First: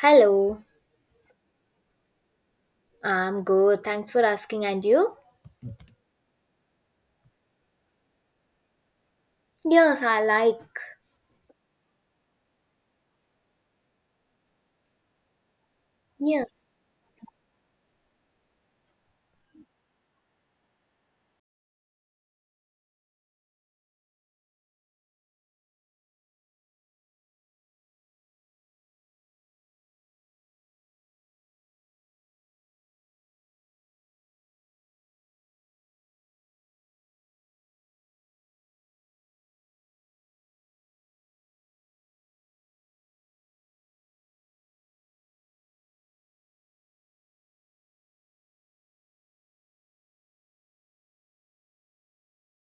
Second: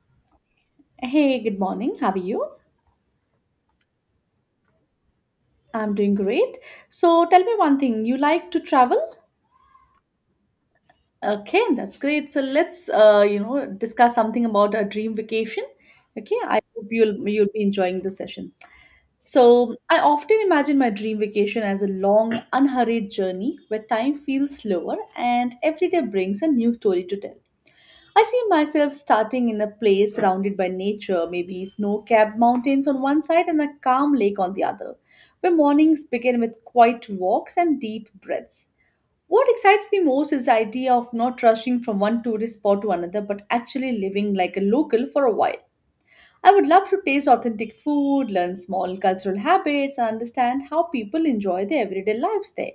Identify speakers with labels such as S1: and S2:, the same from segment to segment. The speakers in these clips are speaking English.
S1: Hello,
S2: Hey, good morning. How are you?
S1: I'm good. Thanks for asking. And you?
S2: I'm doing great. So tell me one thing. You like to travel?
S1: Yes, I like.
S2: Okay, that's great. So let's discuss something about a dream vacation. Okay, I
S1: Yes.
S2: hope you'll be enjoying the session. So I often imagine my dream vacation as a long, unhurried journey where time feels slower and every day brings a new story to tell. I see myself starting in a place surrounded by nature, maybe snow capped mountains on one side and a calm lake on the other, where mornings begin with quiet walks and deep breaths. What excites me most is the idea of not rushing from one tourist spot to another but actually living like a local for a while. I would love to taste authentic food, learn small cultural habits, and understand how people enjoy their everyday lives there.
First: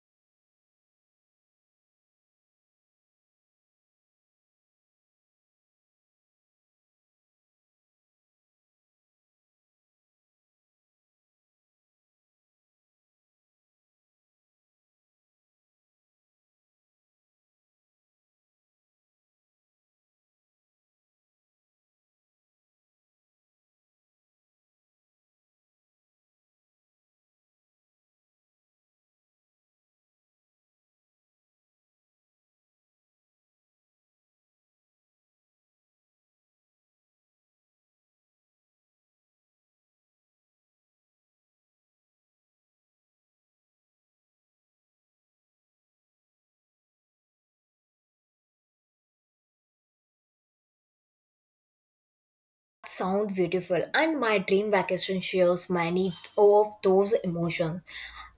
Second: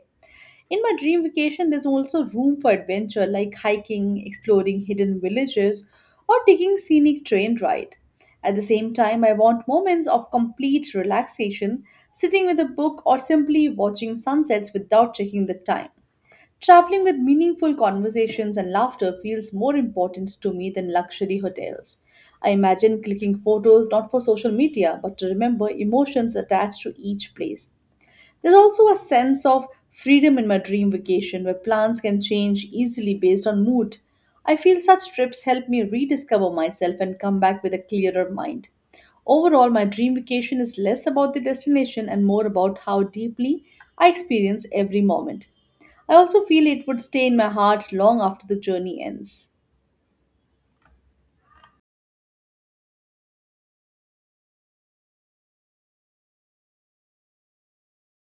S2: In my dream vacation, there's also room for adventure like hiking, exploring hidden villages, or taking scenic train ride. At the same time, I want moments of complete relaxation, sitting with a book or simply watching sunsets without checking the time. Traveling with meaningful conversations and laughter feels more important to me than luxury hotels. I imagine clicking photos not for social media but to remember emotions attached to each place. There's also a sense of freedom in my dream vacation where plans can change easily based on mood. I feel such trips help me rediscover myself and come back with a clearer mind. Overall, my dream vacation is less about the destination and more about how deeply I experience every moment. I also feel it would stay in my heart long after the journey ends.
S1: Sound beautiful, and my dream vacation shares many of those emotions,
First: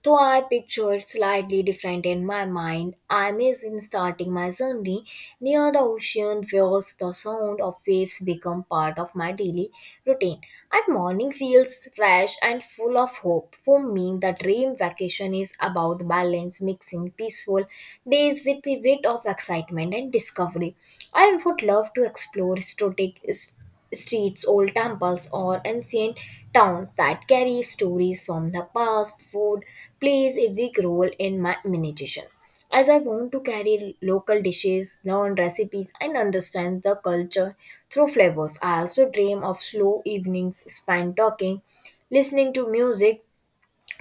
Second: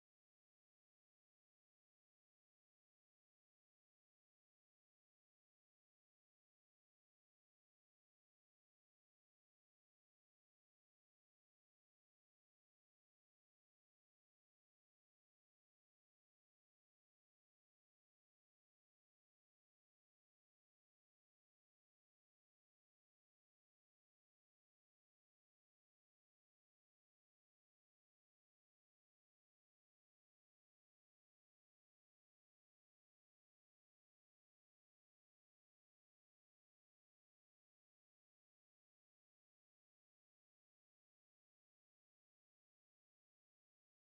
S1: though I picture it slightly different in my mind. I miss in starting my journey near the ocean where the sound of waves become part of my daily routine, and morning feels fresh and full of hope. For me, the dream vacation is about balance, mixing peaceful days with a bit of excitement and discovery. I would love to explore historic streets, old temples, or ancient towns that carry stories from the past. Food plays a big role in my meditation. As I want to carry local dishes, learn recipes, and understand the culture through flavors, I also dream of slow evenings spent talking, listening to music,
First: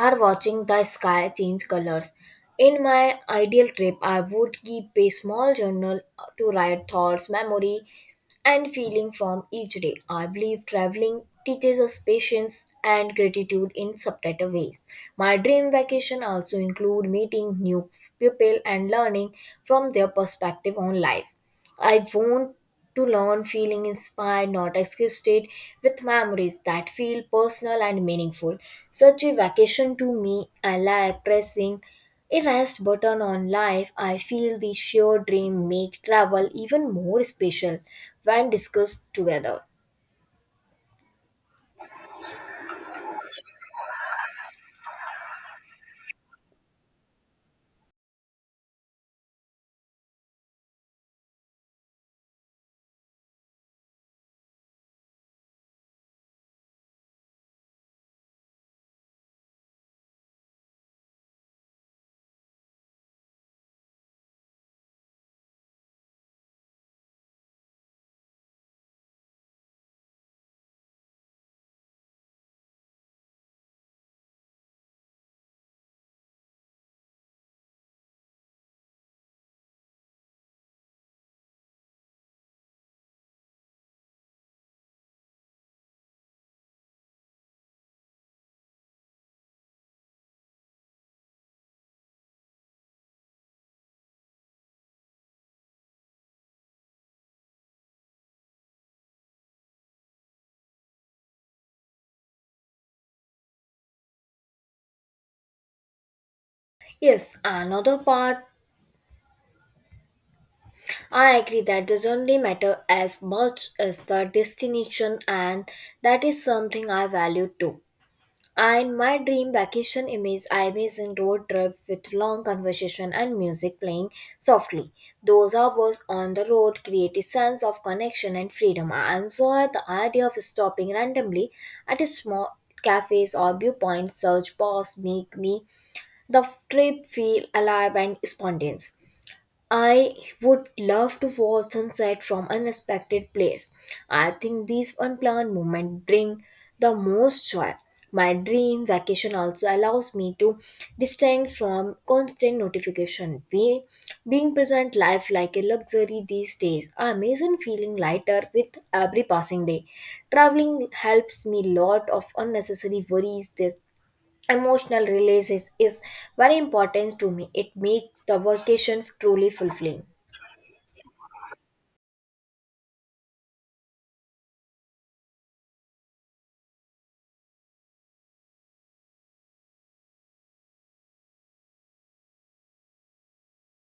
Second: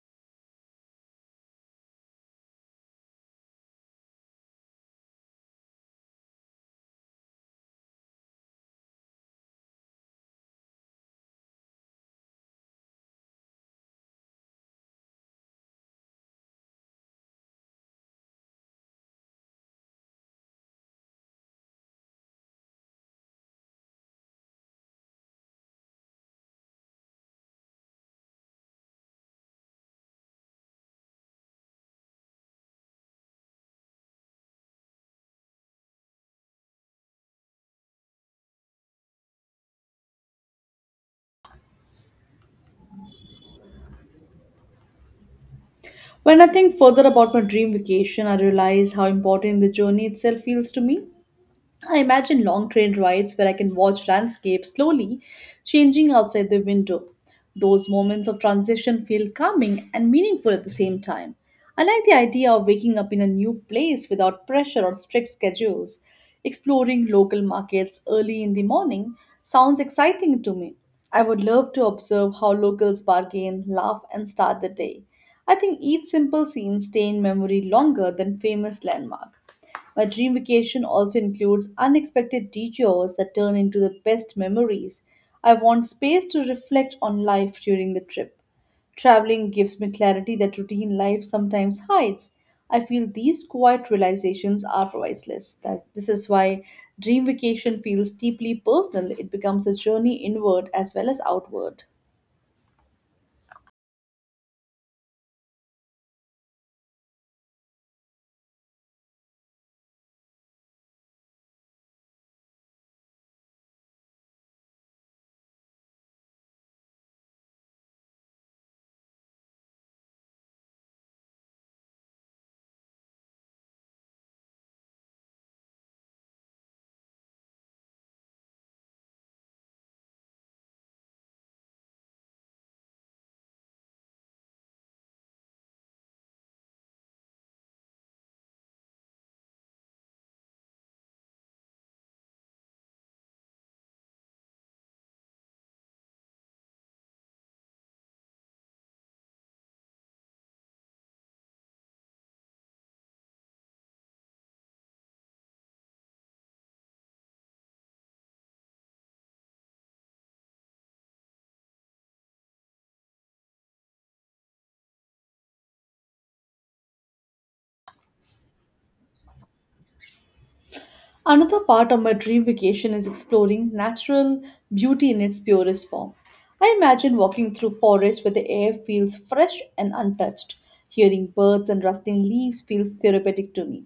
S1: or watching the sky change colors. In my ideal trip, I would keep a small journal to write thoughts, memory and feeling from each day. I believe traveling teaches us patience and gratitude in subtitle ways. My dream vacation also include meeting new people and learning from their perspective on life. I want to learn feeling inspired, not exhausted, with memories that feel personal and meaningful. Such a vacation to me, I like pressing if asked button on life. I feel the shared dream make travel even more special when discussed together.
S2: When I think further about my dream vacation, I realize how important the journey itself feels to me. I imagine long train rides where I can watch landscapes slowly changing outside the window. Those moments of transition feel calming and meaningful at the same time. I like the idea of waking up in a new place without pressure or strict schedules. Exploring local markets early in the morning sounds exciting to me. I would love to observe how locals bargain, laugh, and start the day. I think each simple scene stays in memory longer than famous landmark. My dream vacation also includes unexpected detours that turn into the best memories. I want space to reflect on life during the trip. Traveling gives me clarity that routine life sometimes hides. I feel these quiet realizations are priceless. That this is why dream vacation feels deeply personal. It becomes a journey inward as well as outward.
S1: Yes, another part I agree that doesn't really matter as much as the destination, and that is something I value too. And my dream vacation image I imagine road trip with long conversation and music playing softly. Those hours on the road create a sense of connection and freedom. I enjoy the idea of stopping randomly at a small cafes or viewpoints search bars make me the trip feel alive and spontaneous. I would love to watch sunset from unexpected place. I think these unplanned moments bring the most joy. My dream vacation also allows me to distinct from constant notification. Being present life like a luxury these days. I'm amazing feeling lighter with every passing day. Traveling helps me lot of unnecessary worries. This emotional releases is very important to me. It makes the vacation truly fulfilling.
S2: Another part of my dream vacation is exploring natural beauty in its purest form. I imagine walking through forests where the air feels fresh and untouched. Hearing birds and rustling leaves feels therapeutic to me.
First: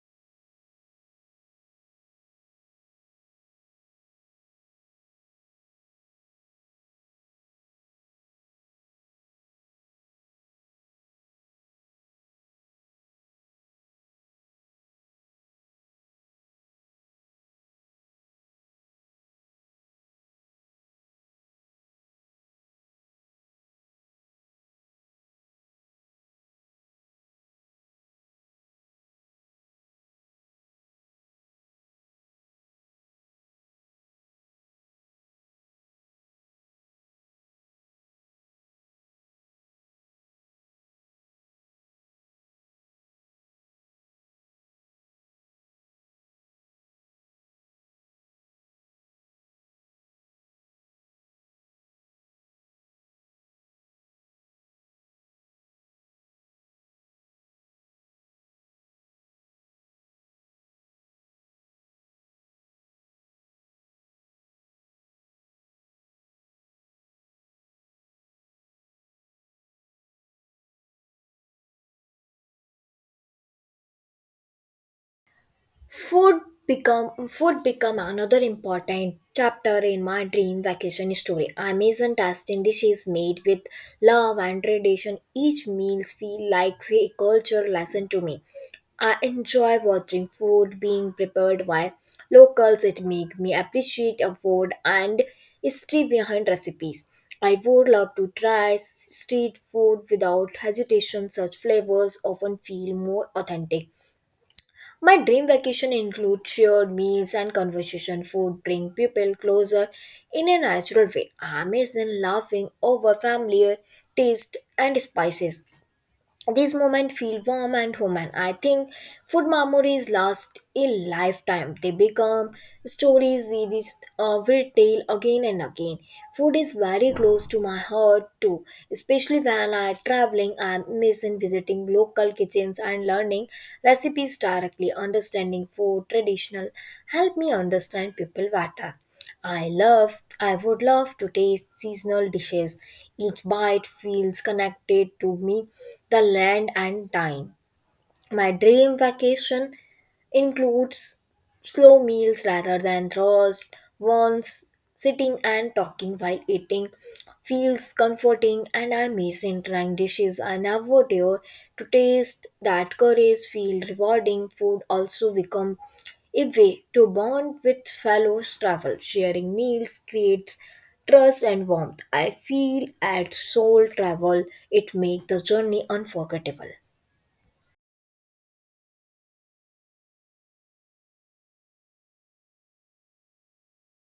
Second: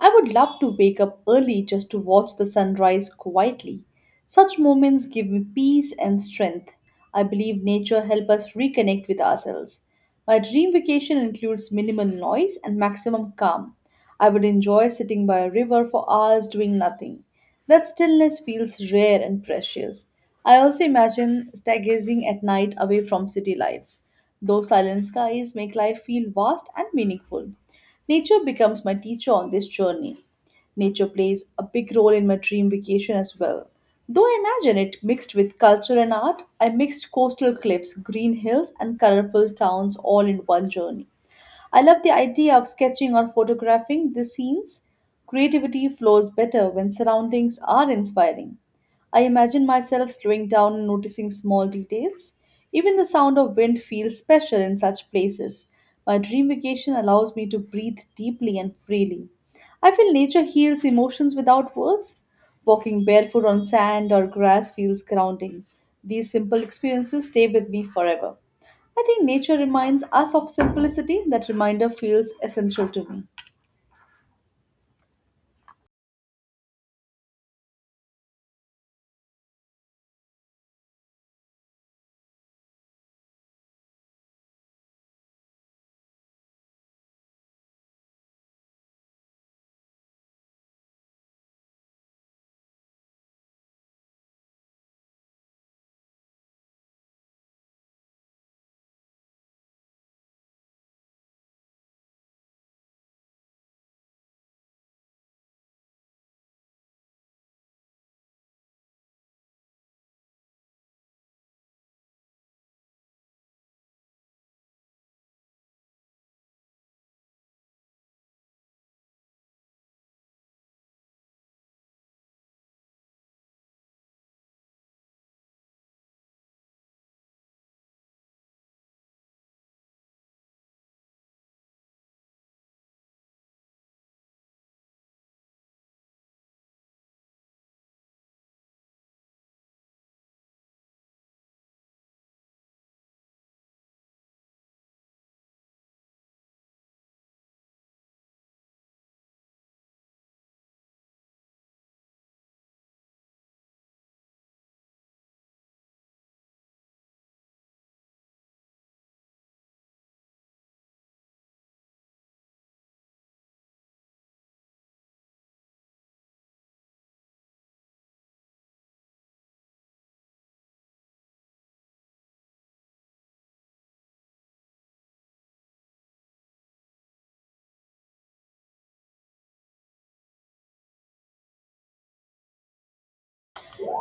S2: I would love to wake up early just to watch the sunrise quietly. Such moments give me peace and strength. I believe nature helps us reconnect with ourselves. My dream vacation includes minimal noise and maximum calm. I would enjoy sitting by a river for hours doing nothing. That stillness feels rare and precious. I also imagine stargazing at night away from city lights. Those silent skies make life feel vast and meaningful. Nature becomes my teacher on this journey. Nature plays a big role in my dream vacation as well. Though I imagine it mixed with culture and art, I mixed coastal cliffs, green hills, and colorful towns all in one journey. I love the idea of sketching or photographing the scenes. Creativity flows better when surroundings are inspiring. I imagine myself slowing down and noticing small details. Even the sound of wind feels special in such places. My dream vacation allows me to breathe deeply and freely. I feel nature heals emotions without words. Walking barefoot on sand or grass feels grounding. These simple experiences stay with me forever. I think nature reminds us of simplicity. That reminder feels essential to me.
S1: Food food become another important chapter in my dream vacation story. Amazon tasting dishes made with love and tradition. Each meal feel like a culture lesson to me. I enjoy watching food being prepared by locals. It make me appreciate a food and history behind recipes. I would love to try street food without hesitation. Such flavors often feel more authentic. My dream vacation includes shared meals and conversation. Food bring people closer in a natural way. I am in laughing over familiar taste and spices. These moments feel warm and human. I think food memories last a lifetime. They become stories will tell again and again. Food is very close to my heart too, especially when I'm traveling. I'm missing visiting local kitchens and learning recipes directly. Understanding food traditional help me understand people better. I would love to taste seasonal dishes. Each bite feels connected to me, the land and time. My dream vacation includes slow meals rather than rushed ones. Sitting and talking while eating feels comforting, and I miss in trying dishes I never dare to taste. That courage feel rewarding. Food also become a way to bond with fellow travel. Sharing meals creates trust and warmth. I feel at soul travel it makes the journey unforgettable.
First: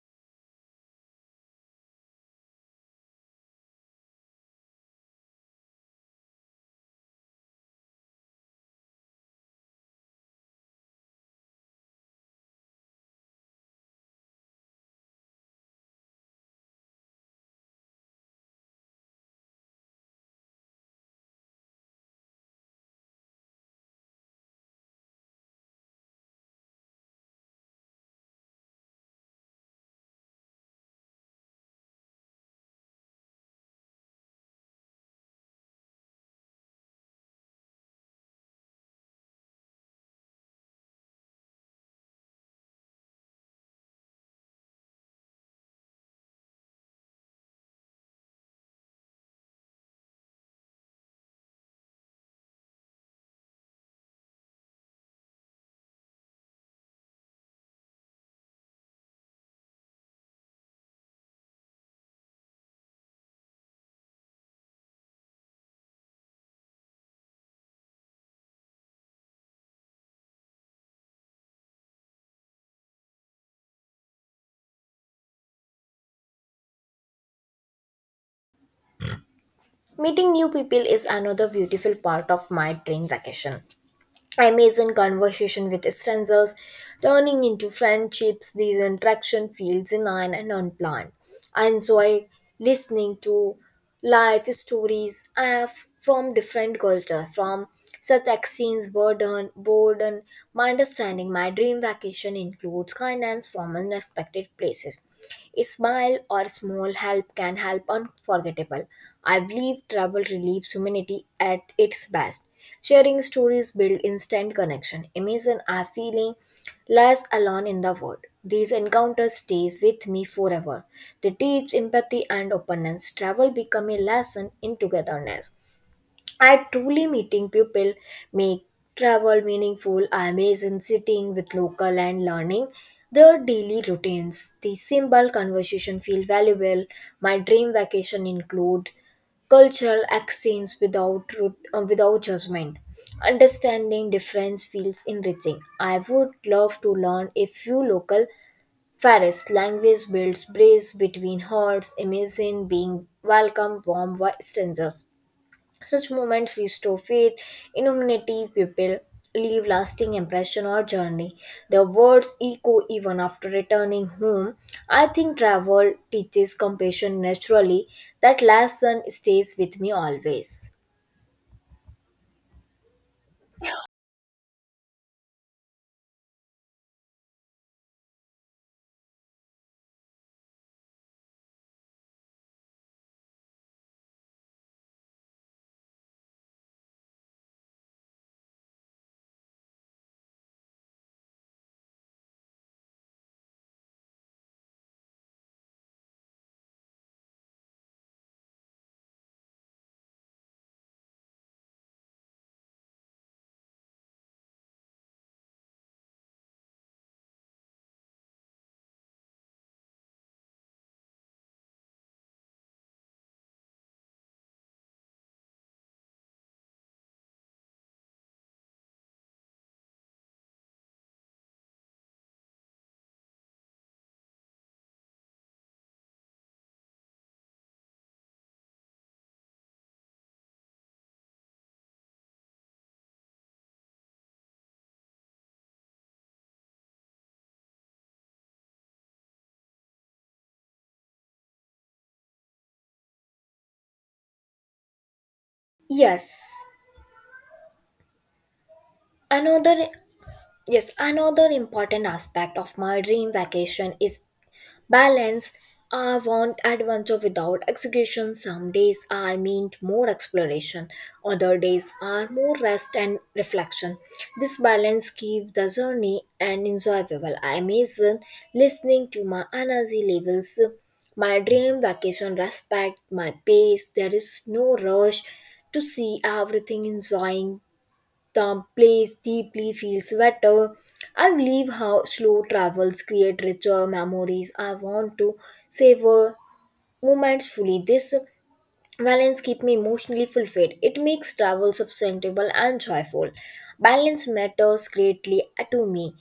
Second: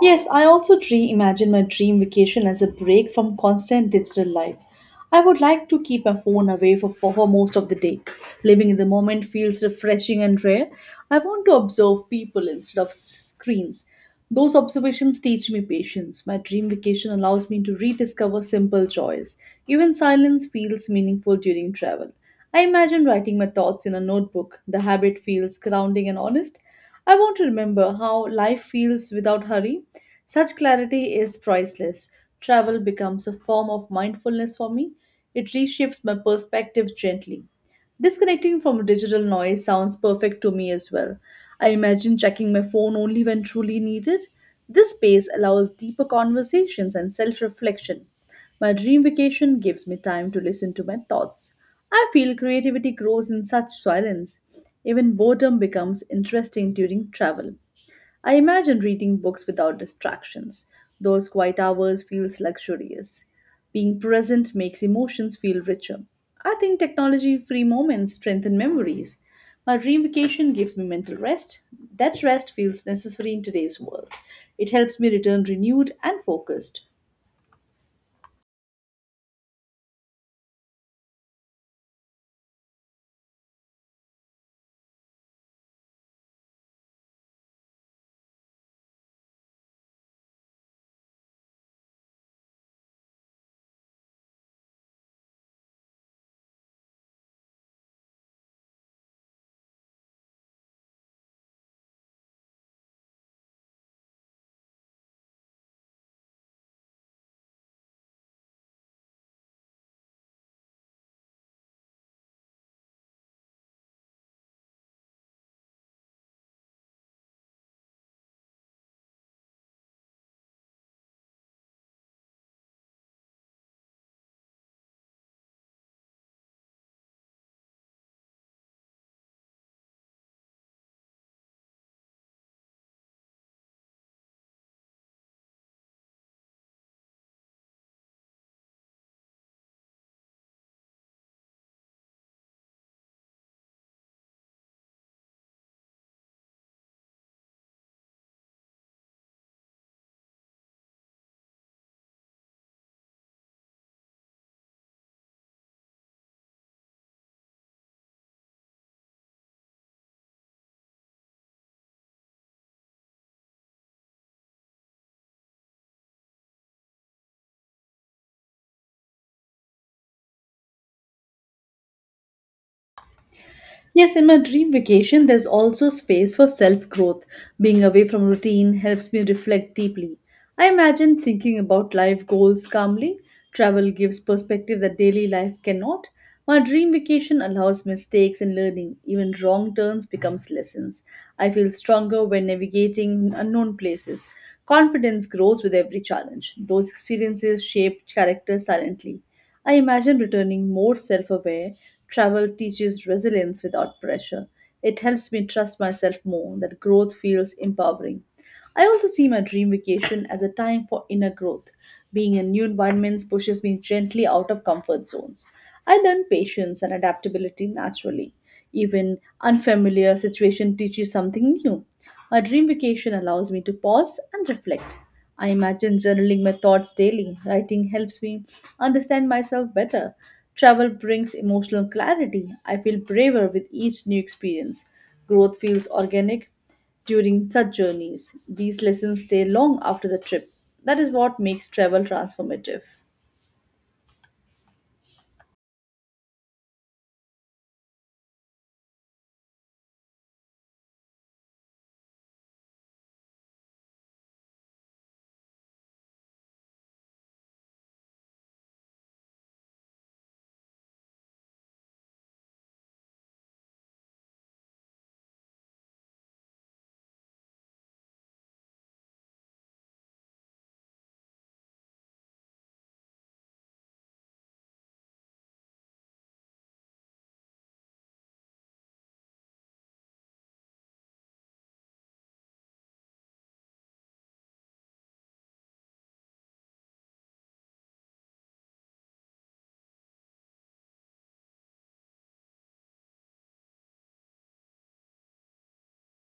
S2: Yes, I also reimagine my dream vacation as a break from constant digital life. I would like to keep my phone away for most of the day. Living in the moment feels refreshing and rare. I want to observe people instead of screens. Those observations teach me patience. My dream vacation allows me to rediscover simple joys. Even silence feels meaningful during travel. I imagine writing my thoughts in a notebook. The habit feels grounding and honest. I want to remember how life feels without hurry. Such clarity is priceless. Travel becomes a form of mindfulness for me. It reshapes my perspective gently. Disconnecting from digital noise sounds perfect to me as well. I imagine checking my phone only when truly needed. This space allows deeper conversations and self reflection. My dream vacation gives me time to listen to my thoughts. I feel creativity grows in such silence. Even boredom becomes interesting during travel. I imagine reading books without distractions. Those quiet hours feels luxurious. Being present makes emotions feel richer. I think technology-free moments strengthen memories. My dream vacation gives me mental rest. That rest feels necessary in today's world. It helps me return renewed and focused.
S1: Meeting new people is another beautiful part of my dream vacation. Amazing conversation with strangers, turning into friendships. These interaction feels genuine and unplanned. I enjoy listening to life stories from different culture. From such exchange, burden, my understanding. My dream vacation includes kindness from unexpected places. A smile or small help can help unforgettable. I believe travel relieves humanity at its best. Sharing stories build instant connection. Imagine I feeling less alone in the world. These encounters stays with me forever. They teach empathy and openness. Travel become a lesson in togetherness. I truly meeting people make travel meaningful. I imagine sitting with local and learning their daily routines. The simple conversation feel valuable. My dream vacation include cultural exchange without judgment. Understanding difference feels enriching. I would love to learn a few local Ferris language builds bridge between hearts. Imagine being welcome warm by strangers. Such moments restore faith in humanity. People leave lasting impression or journey. Their words echo even after returning home. I think travel teaches compassion naturally. That lesson stays with me always.
S2: Yes, in my dream vacation, there's also space for self growth. Being away from routine helps me reflect deeply. I imagine thinking about life goals calmly. Travel gives perspective that daily life cannot. My dream vacation allows mistakes and learning. Even wrong turns becomes lessons. I feel stronger when navigating unknown places. Confidence grows with every challenge. Those experiences shape character silently. I imagine returning more self aware. Travel teaches resilience without pressure. It helps me trust myself more, that growth feels empowering. I also see my dream vacation as a time for inner growth. Being in new environments pushes me gently out of comfort zones. I learn patience and adaptability naturally. Even unfamiliar situation teaches something new. My dream vacation allows me to pause and reflect. I imagine journaling my thoughts daily. Writing helps me understand myself better. Travel brings emotional clarity. I feel braver with each new experience. Growth feels organic during such journeys. These lessons stay long after the trip. That is what makes travel transformative.
S1: Yes, another yes another important aspect of my dream vacation is balance. I want adventure without execution. Some days I meant more exploration, other days are more rest and reflection. This balance keeps the journey and enjoyable. I imagine listening to my energy levels. My dream vacation respect my pace. There is no rush to see everything. Enjoying the place deeply feels better. I believe how slow travels create richer memories. I want to savor moments fully. This balance keeps me emotionally fulfilled. It makes travel sustainable and joyful. Balance matters greatly to me.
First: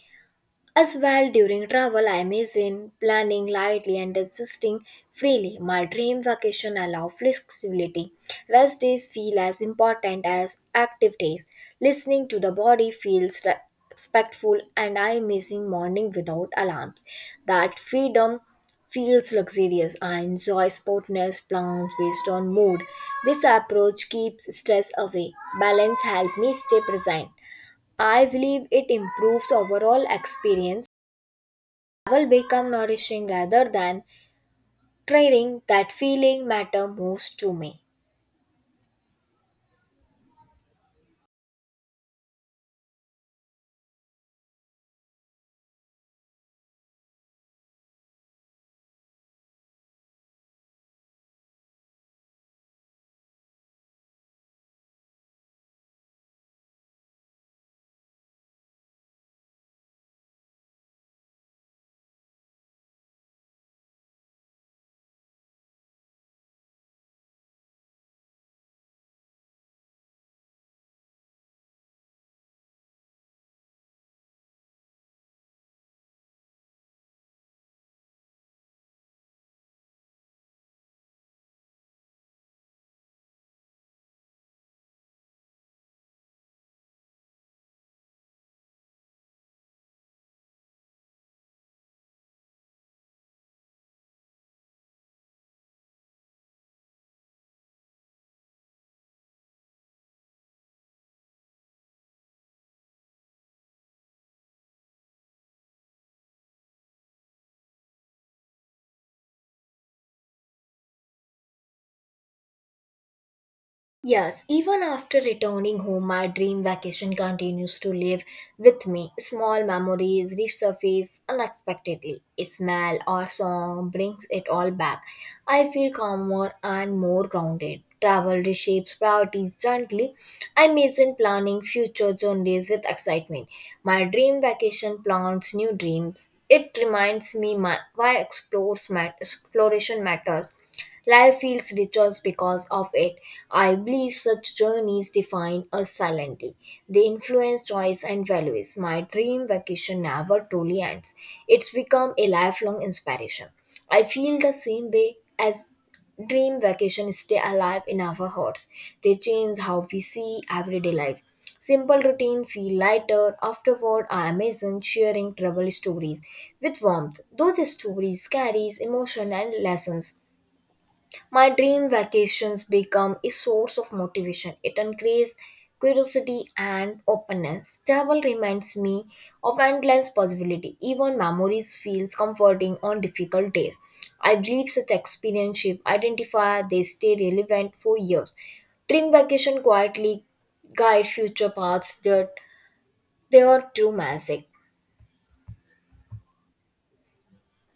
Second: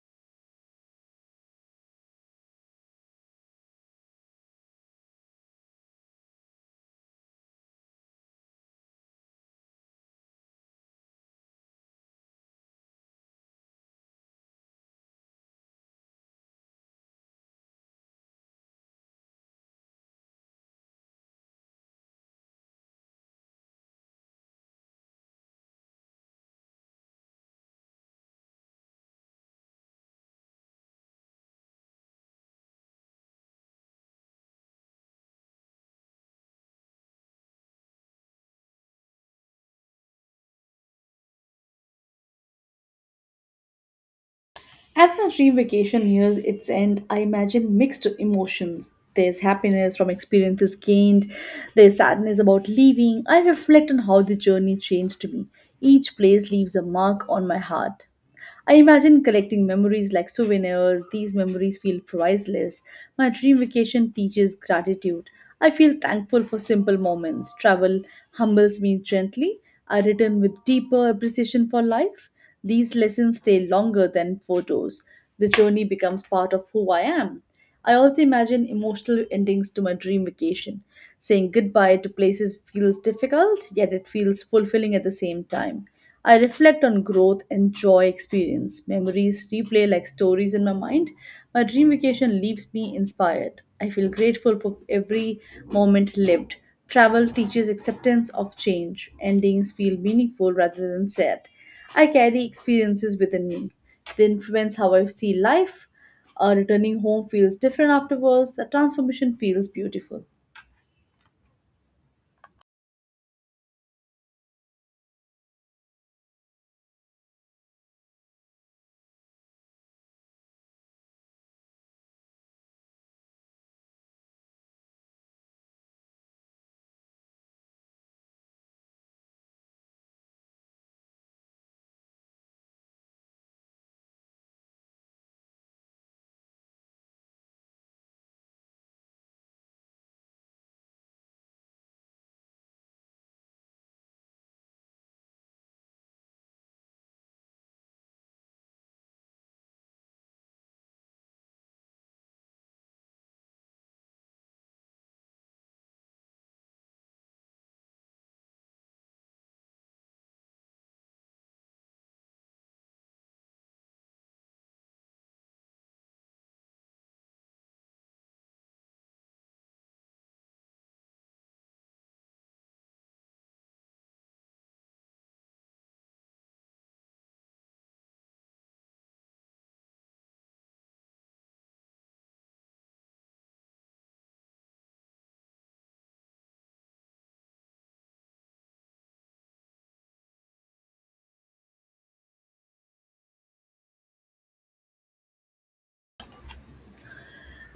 S1: As well, during travel, I imagine planning lightly and adjusting freely. My dream vacation allow flexibility. Rest days feel as important as active days. Listening to the body feels respectful, and I missing morning without alarms. That freedom feels luxurious. I enjoy spontaneous plans based on mood. This approach keeps stress away. Balance helps me stay present. I believe it improves overall experience will become nourishing rather than tiring. That feeling matter most to me.
S2: As my dream vacation nears its end, I imagine mixed emotions. There's happiness from experiences gained, there's sadness about leaving. I reflect on how the journey changed me. Each place leaves a mark on my heart. I imagine collecting memories like souvenirs. These memories feel priceless. My dream vacation teaches gratitude. I feel thankful for simple moments. Travel humbles me gently. I return with deeper appreciation for life. These lessons stay longer than photos. The journey becomes part of who I am. I also imagine emotional endings to my dream vacation. Saying goodbye to places feels difficult, yet it feels fulfilling at the same time. I reflect on growth and joy experience. Memories replay like stories in my mind. My dream vacation leaves me inspired. I feel grateful for every moment lived. Travel teaches acceptance of change. Endings feel meaningful rather than sad. I carry experiences within me. They influence how I see life. Returning home feels different afterwards. The transformation feels beautiful.
S1: Yes, even after returning home, my dream vacation continues to live with me. Small memories resurface unexpectedly. A smell or song brings it all back. I feel calmer and more grounded. Travel reshapes priorities gently. I imagine planning future journeys with excitement. My dream vacation plants new dreams. It reminds me why exploration matters. Life feels richer because of it. I believe such journeys define us silently. They influence choice and values. My dream vacation never truly ends. It's become a lifelong inspiration. I feel the same way as dream vacation stay alive in our hearts. They change how we see everyday life. Simple routine feel lighter. Afterward, are amazing sharing travel stories with warmth. Those stories carries emotion and lessons. My dream vacations become a source of motivation. It increases curiosity and openness. Travel reminds me of endless possibility. Even memories feels comforting on difficult days. I believe such experience shape identify. They stay relevant for years. Dream vacation quietly guide future paths that they are true magic.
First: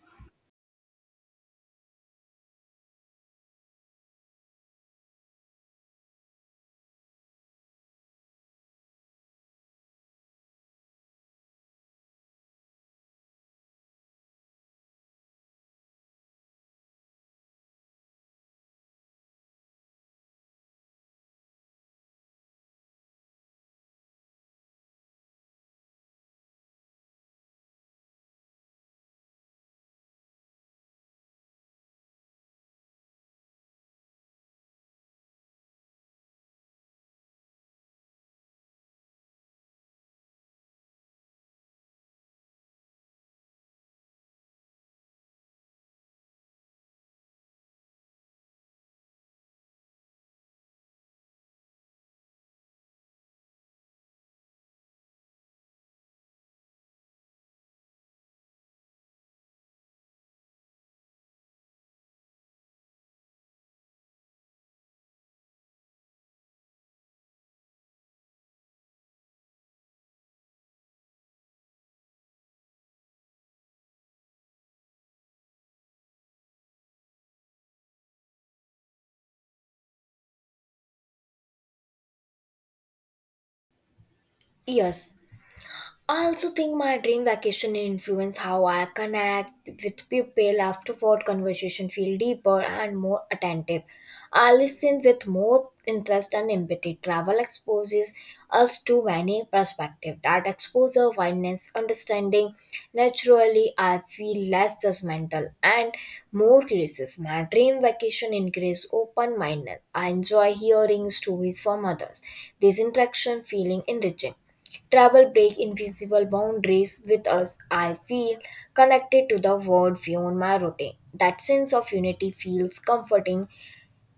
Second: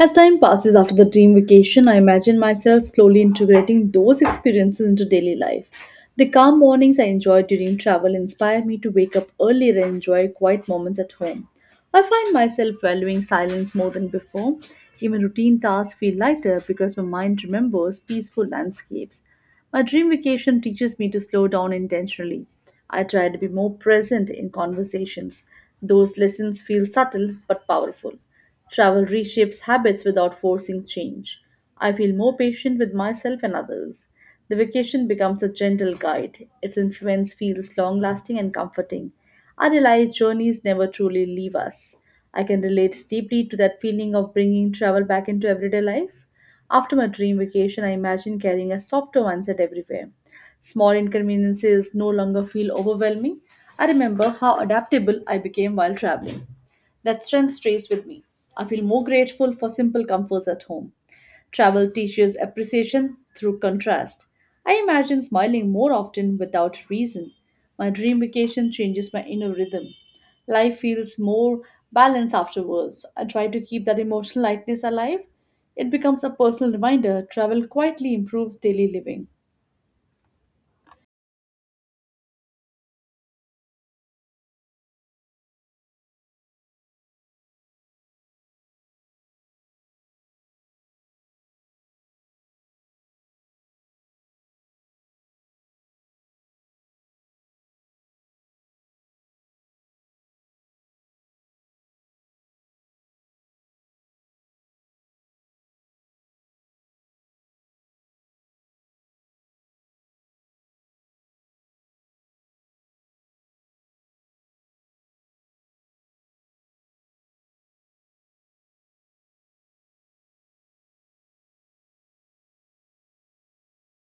S2: As time passes after the team vacation, I imagine myself slowly integrating those experiences into daily life. The calm mornings I enjoy during travel inspire me to wake up earlier and enjoy quiet moments at home. I find myself valuing silence more than before. Even routine tasks feel lighter because my mind remembers peaceful landscapes. My dream vacation teaches me to slow down intentionally. I try to be more present in conversations. Those lessons feel subtle but powerful. Travel reshapes habits without forcing change. I feel more patient with myself and others. The vacation becomes a gentle guide. Its influence feels long lasting and comforting. I realize journeys never truly leave us. I can relate deeply to that feeling of bringing travel back into everyday life. After my dream vacation, I imagine carrying a softer mindset everywhere. Small inconveniences no longer feel overwhelming. I remember how adaptable I became while traveling. That strength stays with me. I feel more grateful for simple comforts at home. Travel teaches appreciation through contrast. I imagine smiling more often without reason. My dream vacation changes my inner rhythm. Life feels more balanced afterwards. I try to keep that emotional lightness alive. It becomes a personal reminder travel quietly improves daily living.
S1: Yes. I also think my dream vacation influence how I connect with people afterward. Conversation feel deeper and more attentive. I listen with more interest and empathy. Travel exposes us to many perspectives. That exposure widens understanding. Naturally, I feel less judgmental and more curious. My dream vacation increase open-minded. I enjoy hearing stories from others. This interaction feeling enriching. Travel break invisible boundaries with us. I feel connected to the world beyond my routine. That sense of unity feels comforting.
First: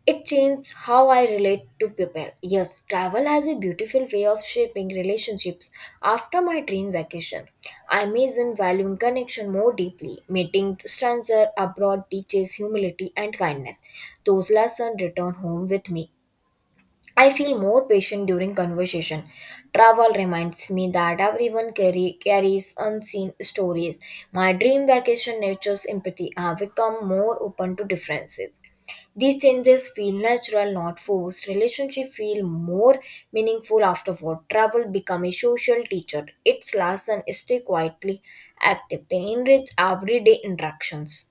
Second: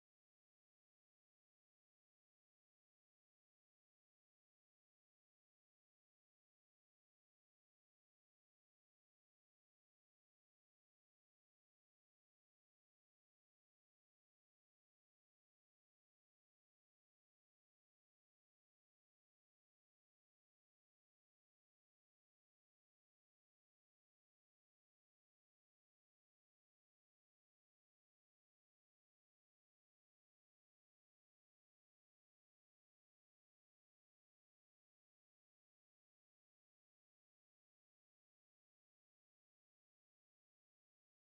S1: It changed how I relate to people. Yes, travel has a beautiful way of shaping relationships. After my dream vacation, I imagine valuing connection more deeply. Meeting stranger abroad teaches humility and kindness. Those lessons return home with me. I feel more patient during conversation. Travel reminds me that everyone carries unseen stories. My dream vacation nature's empathy. I become more open to differences. These changes feel natural, not forced. Relationship feel more meaningful afterward. Travel become a social teacher. Its lesson stay quietly active. They enrich everyday interactions.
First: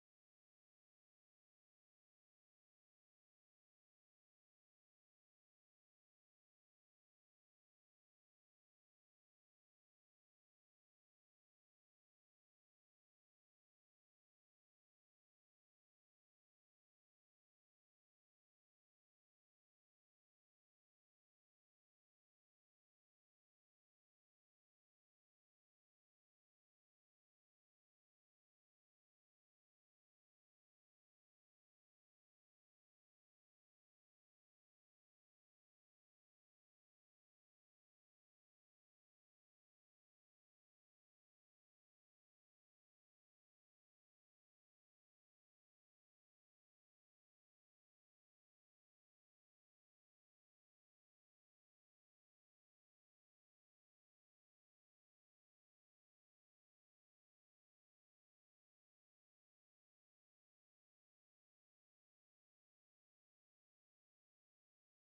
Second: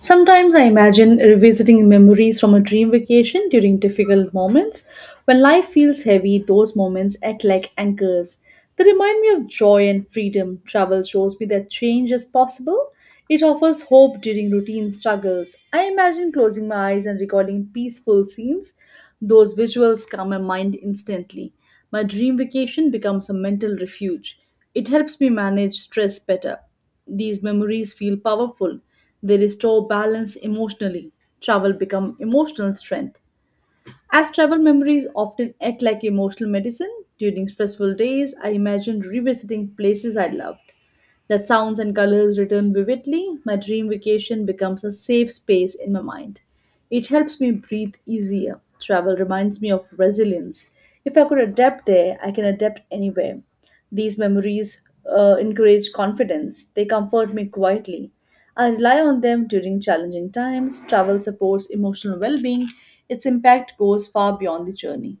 S2: Sometimes I imagine revisiting memories from a dream vacation during difficult moments. When life feels heavy, those moments act like anchors. They remind me of joy and freedom. Travel shows me that change is possible. It offers hope during routine struggles. I imagine closing my eyes and recording peaceful scenes. Those visuals calm my mind instantly. My dream vacation becomes a mental refuge. It helps me manage stress better. These memories feel powerful. They restore balance emotionally. Travel become emotional strength. As travel memories often act like emotional medicine, during stressful days, I imagine revisiting places I loved that sounds and colors return vividly, my dream vacation becomes a safe space in my mind. It helps me breathe easier. Travel reminds me of resilience. If I could adapt there, I can adapt anywhere. These memories encourage confidence, they comfort me quietly. I rely on them during challenging times. Travel supports emotional well being, its impact goes far beyond the journey.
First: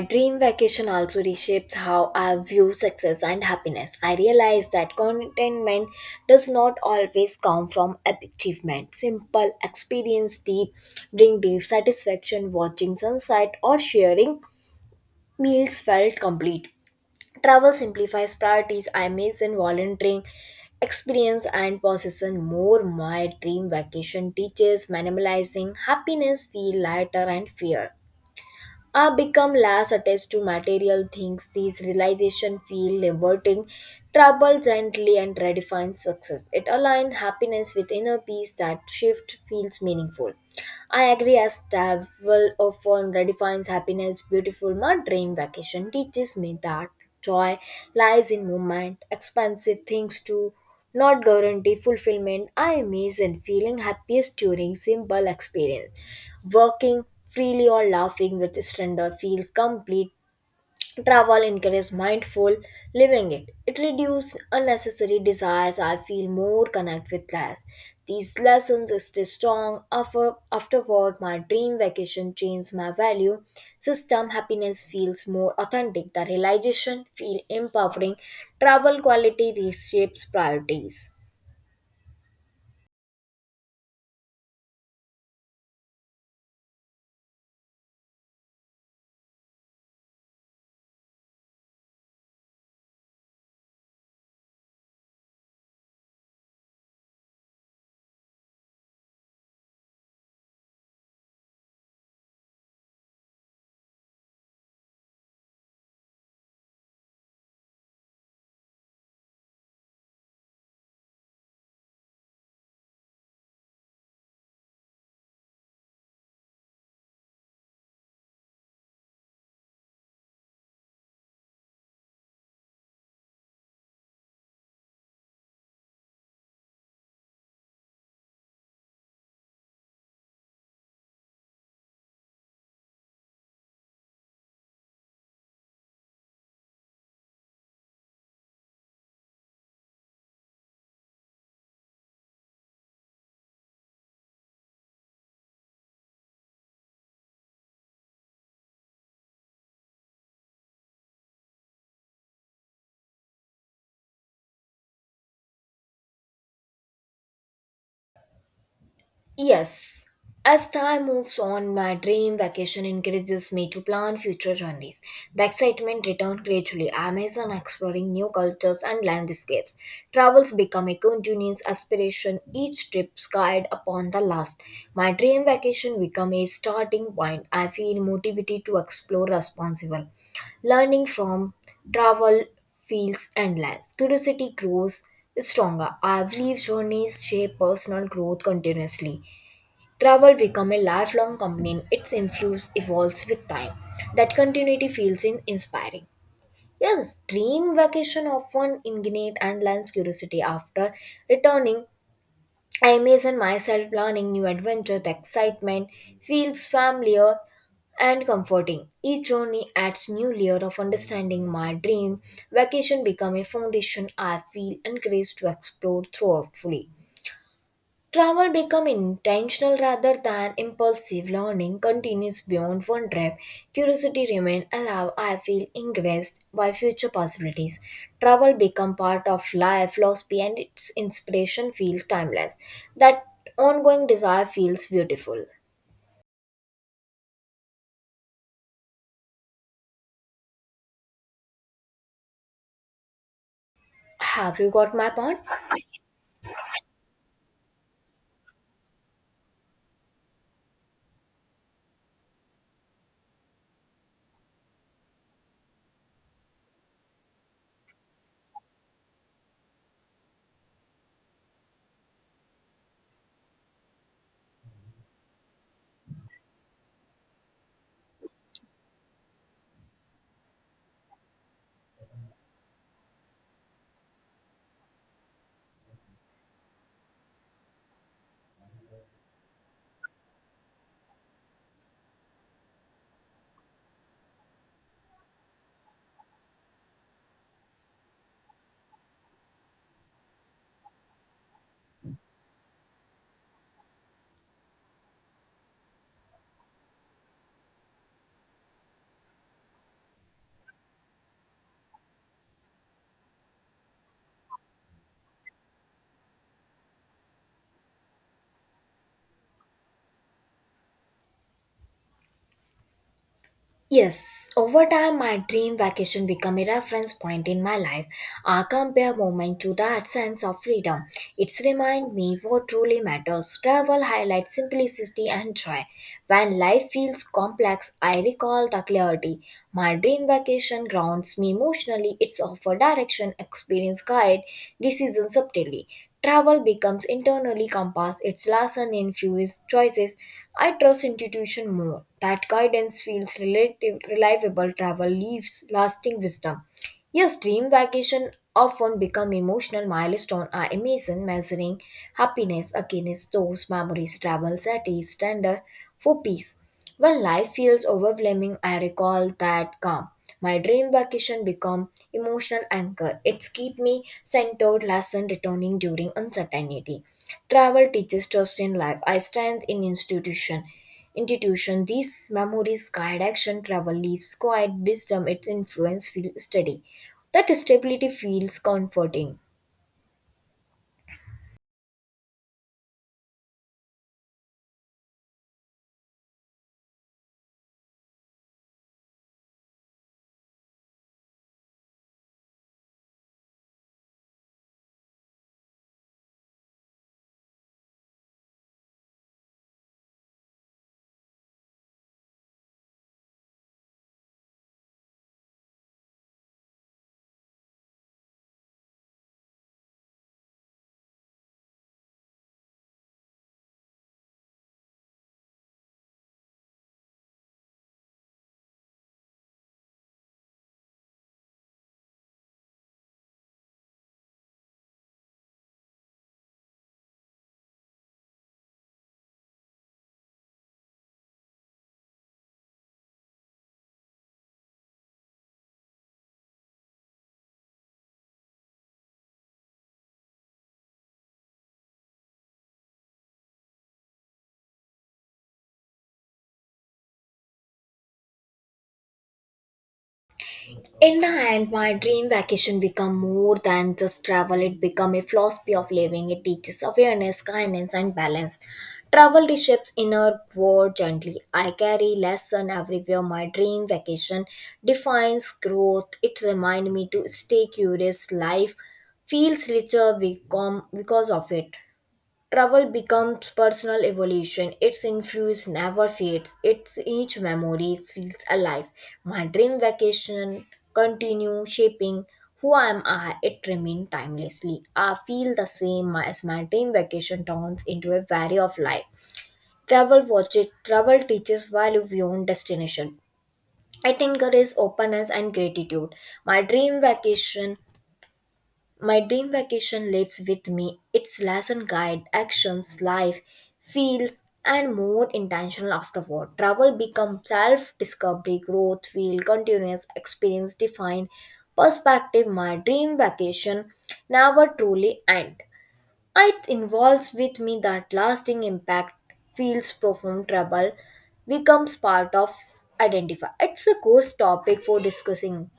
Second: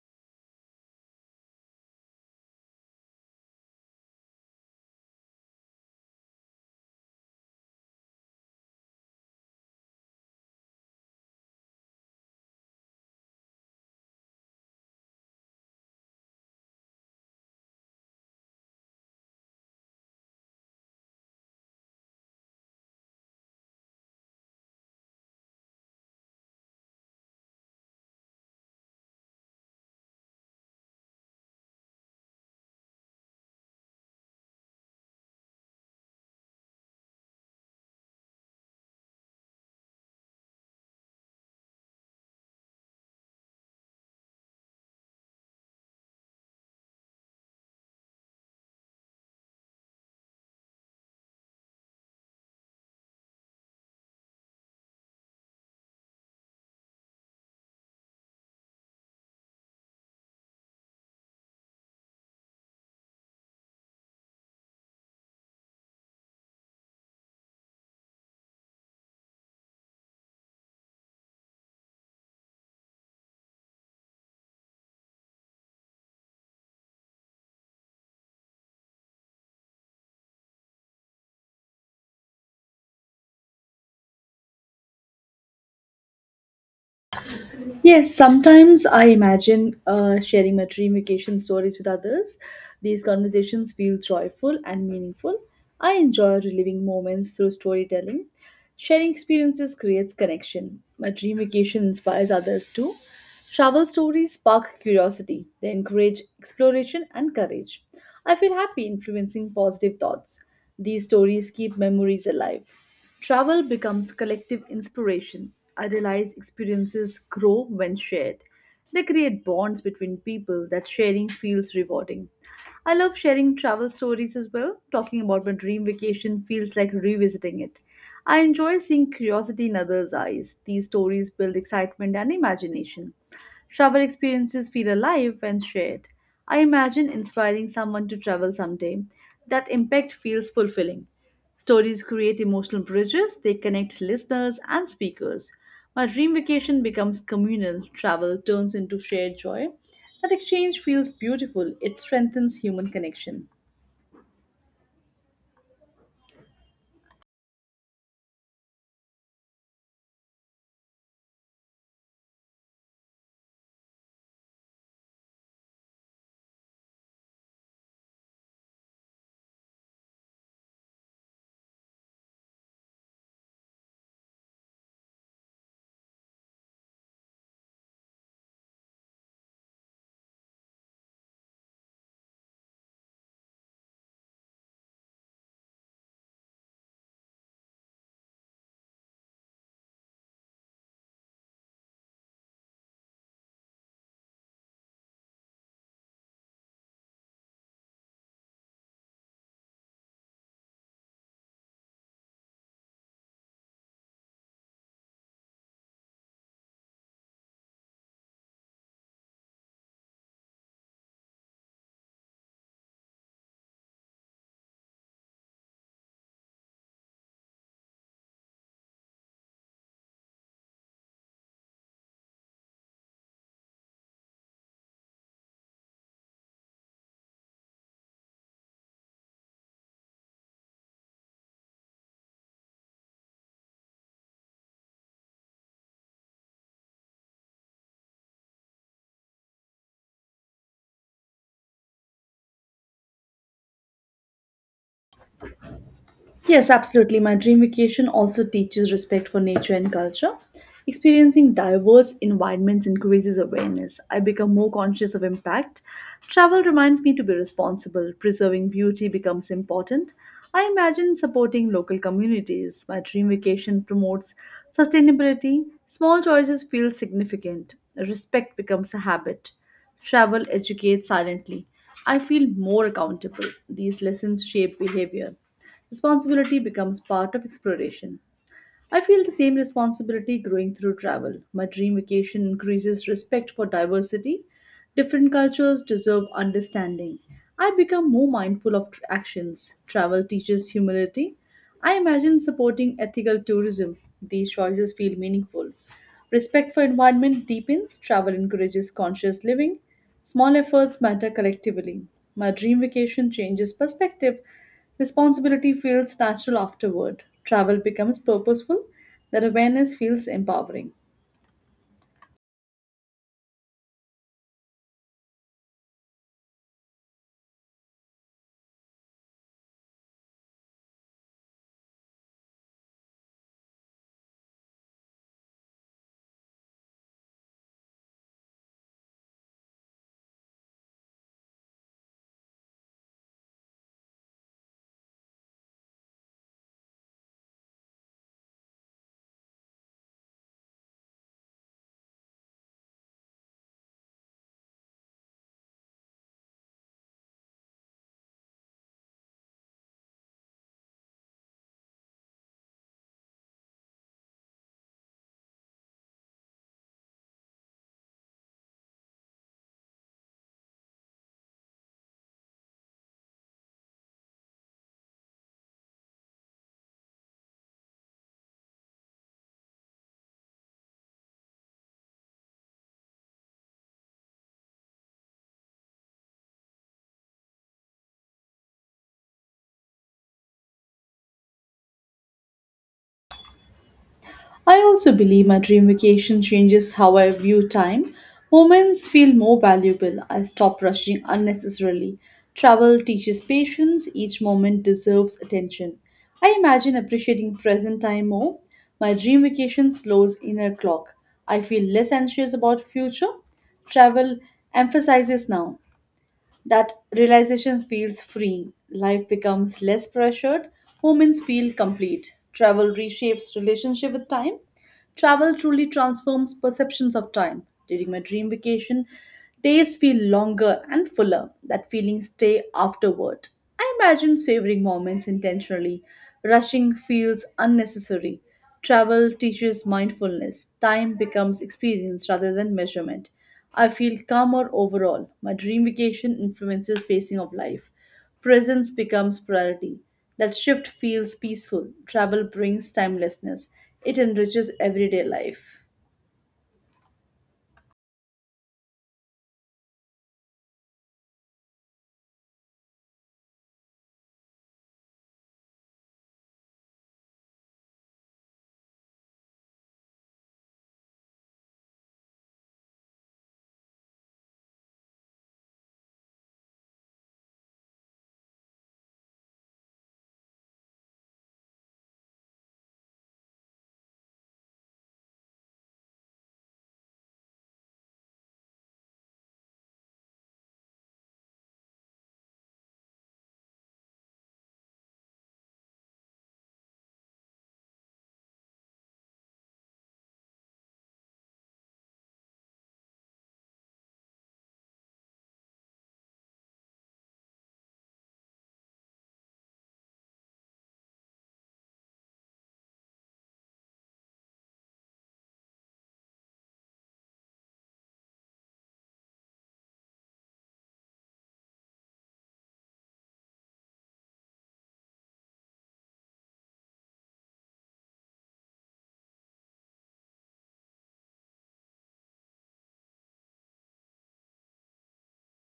S1: My dream vacation also reshapes how I view success and happiness. I realize that contentment does not always come from achievement. Simple experience deep bring deep satisfaction. Watching sunset or sharing meals felt complete. Travel simplifies priorities. I miss in volunteering experience and possession more. My dream vacation teaches minimalizing happiness, feel lighter and fear. I become less attached to material things. These realization feel liberating. Travel gently and redefines success. It aligns happiness with inner peace. That shift feels meaningful. I agree as travel often redefines happiness beautiful. My dream vacation teaches me that joy lies in movement, expensive things too. Not guarantee fulfillment. I imagine feeling happiest during simple experience. Working freely or laughing with stranger feels complete. Travel encourages mindful living it. It reduces unnecessary desires. I feel more connect with life. These lessons stay strong. Afterward, my dream vacation changed my value. System happiness feels more authentic. The realization feel empowering. Travel quality reshapes priorities.
S2: Yes, sometimes I imagine sharing my dream vacation stories with others. These conversations feel joyful and meaningful. I enjoy reliving moments through storytelling. Sharing experiences creates connection. My dream vacation inspires others too. Travel stories spark curiosity, they encourage exploration and courage. I feel happy influencing positive thoughts. These stories keep memories alive. Travel becomes collective inspiration. I realize experiences grow when shared. They create bonds between people that sharing feels rewarding. I love sharing travel stories as well. Talking about my dream vacation feels like revisiting it. I enjoy seeing curiosity in others' eyes. These stories build excitement and imagination. Travel experiences feel alive when shared. I imagine inspiring someone to travel someday. That impact feels fulfilling. Stories create emotional bridges, they connect listeners and speakers. My dream vacation becomes communal, travel turns into shared joy. That exchange feels beautiful, it strengthens human connection.
S1: Yes. As time moves on, my dream vacation encourages me to plan future journeys. The excitement returns gradually. I amazon exploring new cultures and landscapes. Travels become a continuous aspiration, each trip guide upon the last. My dream vacation become a starting point. I feel motivated to explore responsible. Learning from travel feels endless. Curiosity grows stronger. I believe journeys shape personal growth continuously. Travel becomes a lifelong companion. Its influence evolves with time. That continuity feels inspiring. Yes, dream vacation often ignite and lands curiosity after returning. I imagine myself planning new adventure. The excitement feels familiar and comforting. Each journey adds new layer of understanding my dream. Vacation become a foundation. I feel encouraged to explore thoroughly. Travel become intentional rather than impulsive. Learning continues beyond one trip. Curiosity remain alive. I feel engrossed by future possibilities. Travel become part of life philosophy, and its inspiration feels timeless. That ongoing desire feels beautiful. Have you got my point?
S2: Yes, absolutely. My dream vacation also teaches respect for nature and culture. Experiencing diverse environments increases awareness. I become more conscious of impact. Travel reminds me to be responsible. Preserving beauty becomes important. I imagine supporting local communities. My dream vacation promotes sustainability. Small choices feel significant. Respect becomes a habit. Travel educates silently. I feel more accountable. These lessons shape behavior. Responsibility becomes part of exploration. I feel the same responsibility growing through travel. My dream vacation increases respect for diversity. Different cultures deserve understanding. I become more mindful of actions. Travel teaches humility. I imagine supporting ethical tourism. These choices feel meaningful. Respect for environment deepens, travel encourages conscious living, small efforts matter collectively. My dream vacation changes perspective, responsibility feels natural afterward, travel becomes purposeful, that awareness feels empowering.
S1: Yes, over time, my dream vacation became a reference point in my life. I compare moment to that sense of freedom. It's remind me what truly matters. Travel highlights simplicity and joy. When life feels complex, I recall the clarity. My dream vacation grounds me emotionally. It's offer direction, experience guide, decisions subtly. Travel becomes internally compass. Its lesson infuse choices. I trust institution more. That guidance feels relative, reliable travel leaves lasting wisdom. Yes, dream vacation often become emotional milestone. I imagine measuring happiness against those memories travel that is tender for peace. When life feels overwhelming, I recall that calm. My dream vacation become emotional anchor. It's keep me centered lesson returning during uncertainty. Travel teaches trust in life. I stand in institution. Institution. These memories guide action. Travel leaves quiet wisdom. Its influence feels steady. That stability feels comforting.
S2: I also believe my dream vacation changes how I view time. Moments feel more valuable. I stop rushing unnecessarily. Travel teaches patience. Each moment deserves attention. I imagine appreciating present time more. My dream vacation slows inner clock. I feel less anxious about future. Travel emphasizes now. That realization feels freeing. Life becomes less pressured. Moments feel complete. Travel reshapes relationship with time. Travel truly transforms perceptions of time. During my dream vacation, days feel longer and fuller. That feeling stay afterward. I imagine savoring moments intentionally. Rushing feels unnecessary. Travel teaches mindfulness. Time becomes experience rather than measurement. I feel calmer overall. My dream vacation influences pacing of life. Presence becomes priority. That shift feels peaceful. Travel brings timelessness. It enriches everyday life.
S1: In the end, my dream vacation become more than just travel. It become a philosophy of living. It teaches awareness, kindness, and balance. Travel reshapes inner world gently. I carry lesson everywhere. My dream vacation defines growth. It reminds me to stay curious. Life feels richer become because of it. Travel becomes personal evolution. Its influence never fades. Its each memory feels alive. My dream vacation continue shaping who I am I. It remains timelessly. I feel the same as my dream vacation turns into a vary of life. Travel watches. Travel teaches value beyond destination. It encourages openness and gratitude. My dream vacation my dream vacation lives with me. Its lesson guide actions, life, feels, and more intentional afterward. Travel becomes self-discovery, growth, feel, continuous experience, define perspective. My dream vacation never truly end. It involves with me that lasting impact, feels profound trouble, becomes part of identify. It's a course topic for discussing.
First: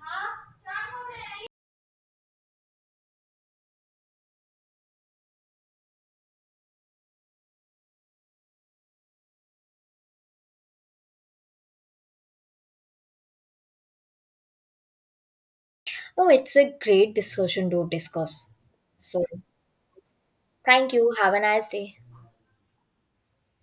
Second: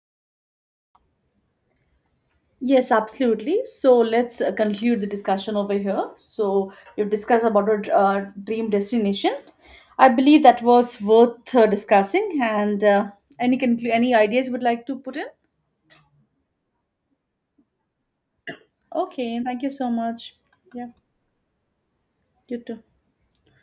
S2: Yes, absolutely. So let's conclude the discussion over here. So we've discussed about our dream destination. I believe that was worth discussing. And any ideas you would like to put in?
S1: Oh, it's a great discussion to discuss. So.
S2: Okay, thank you so much. Yeah,
S1: Thank you. Have a nice day.
S2: you too.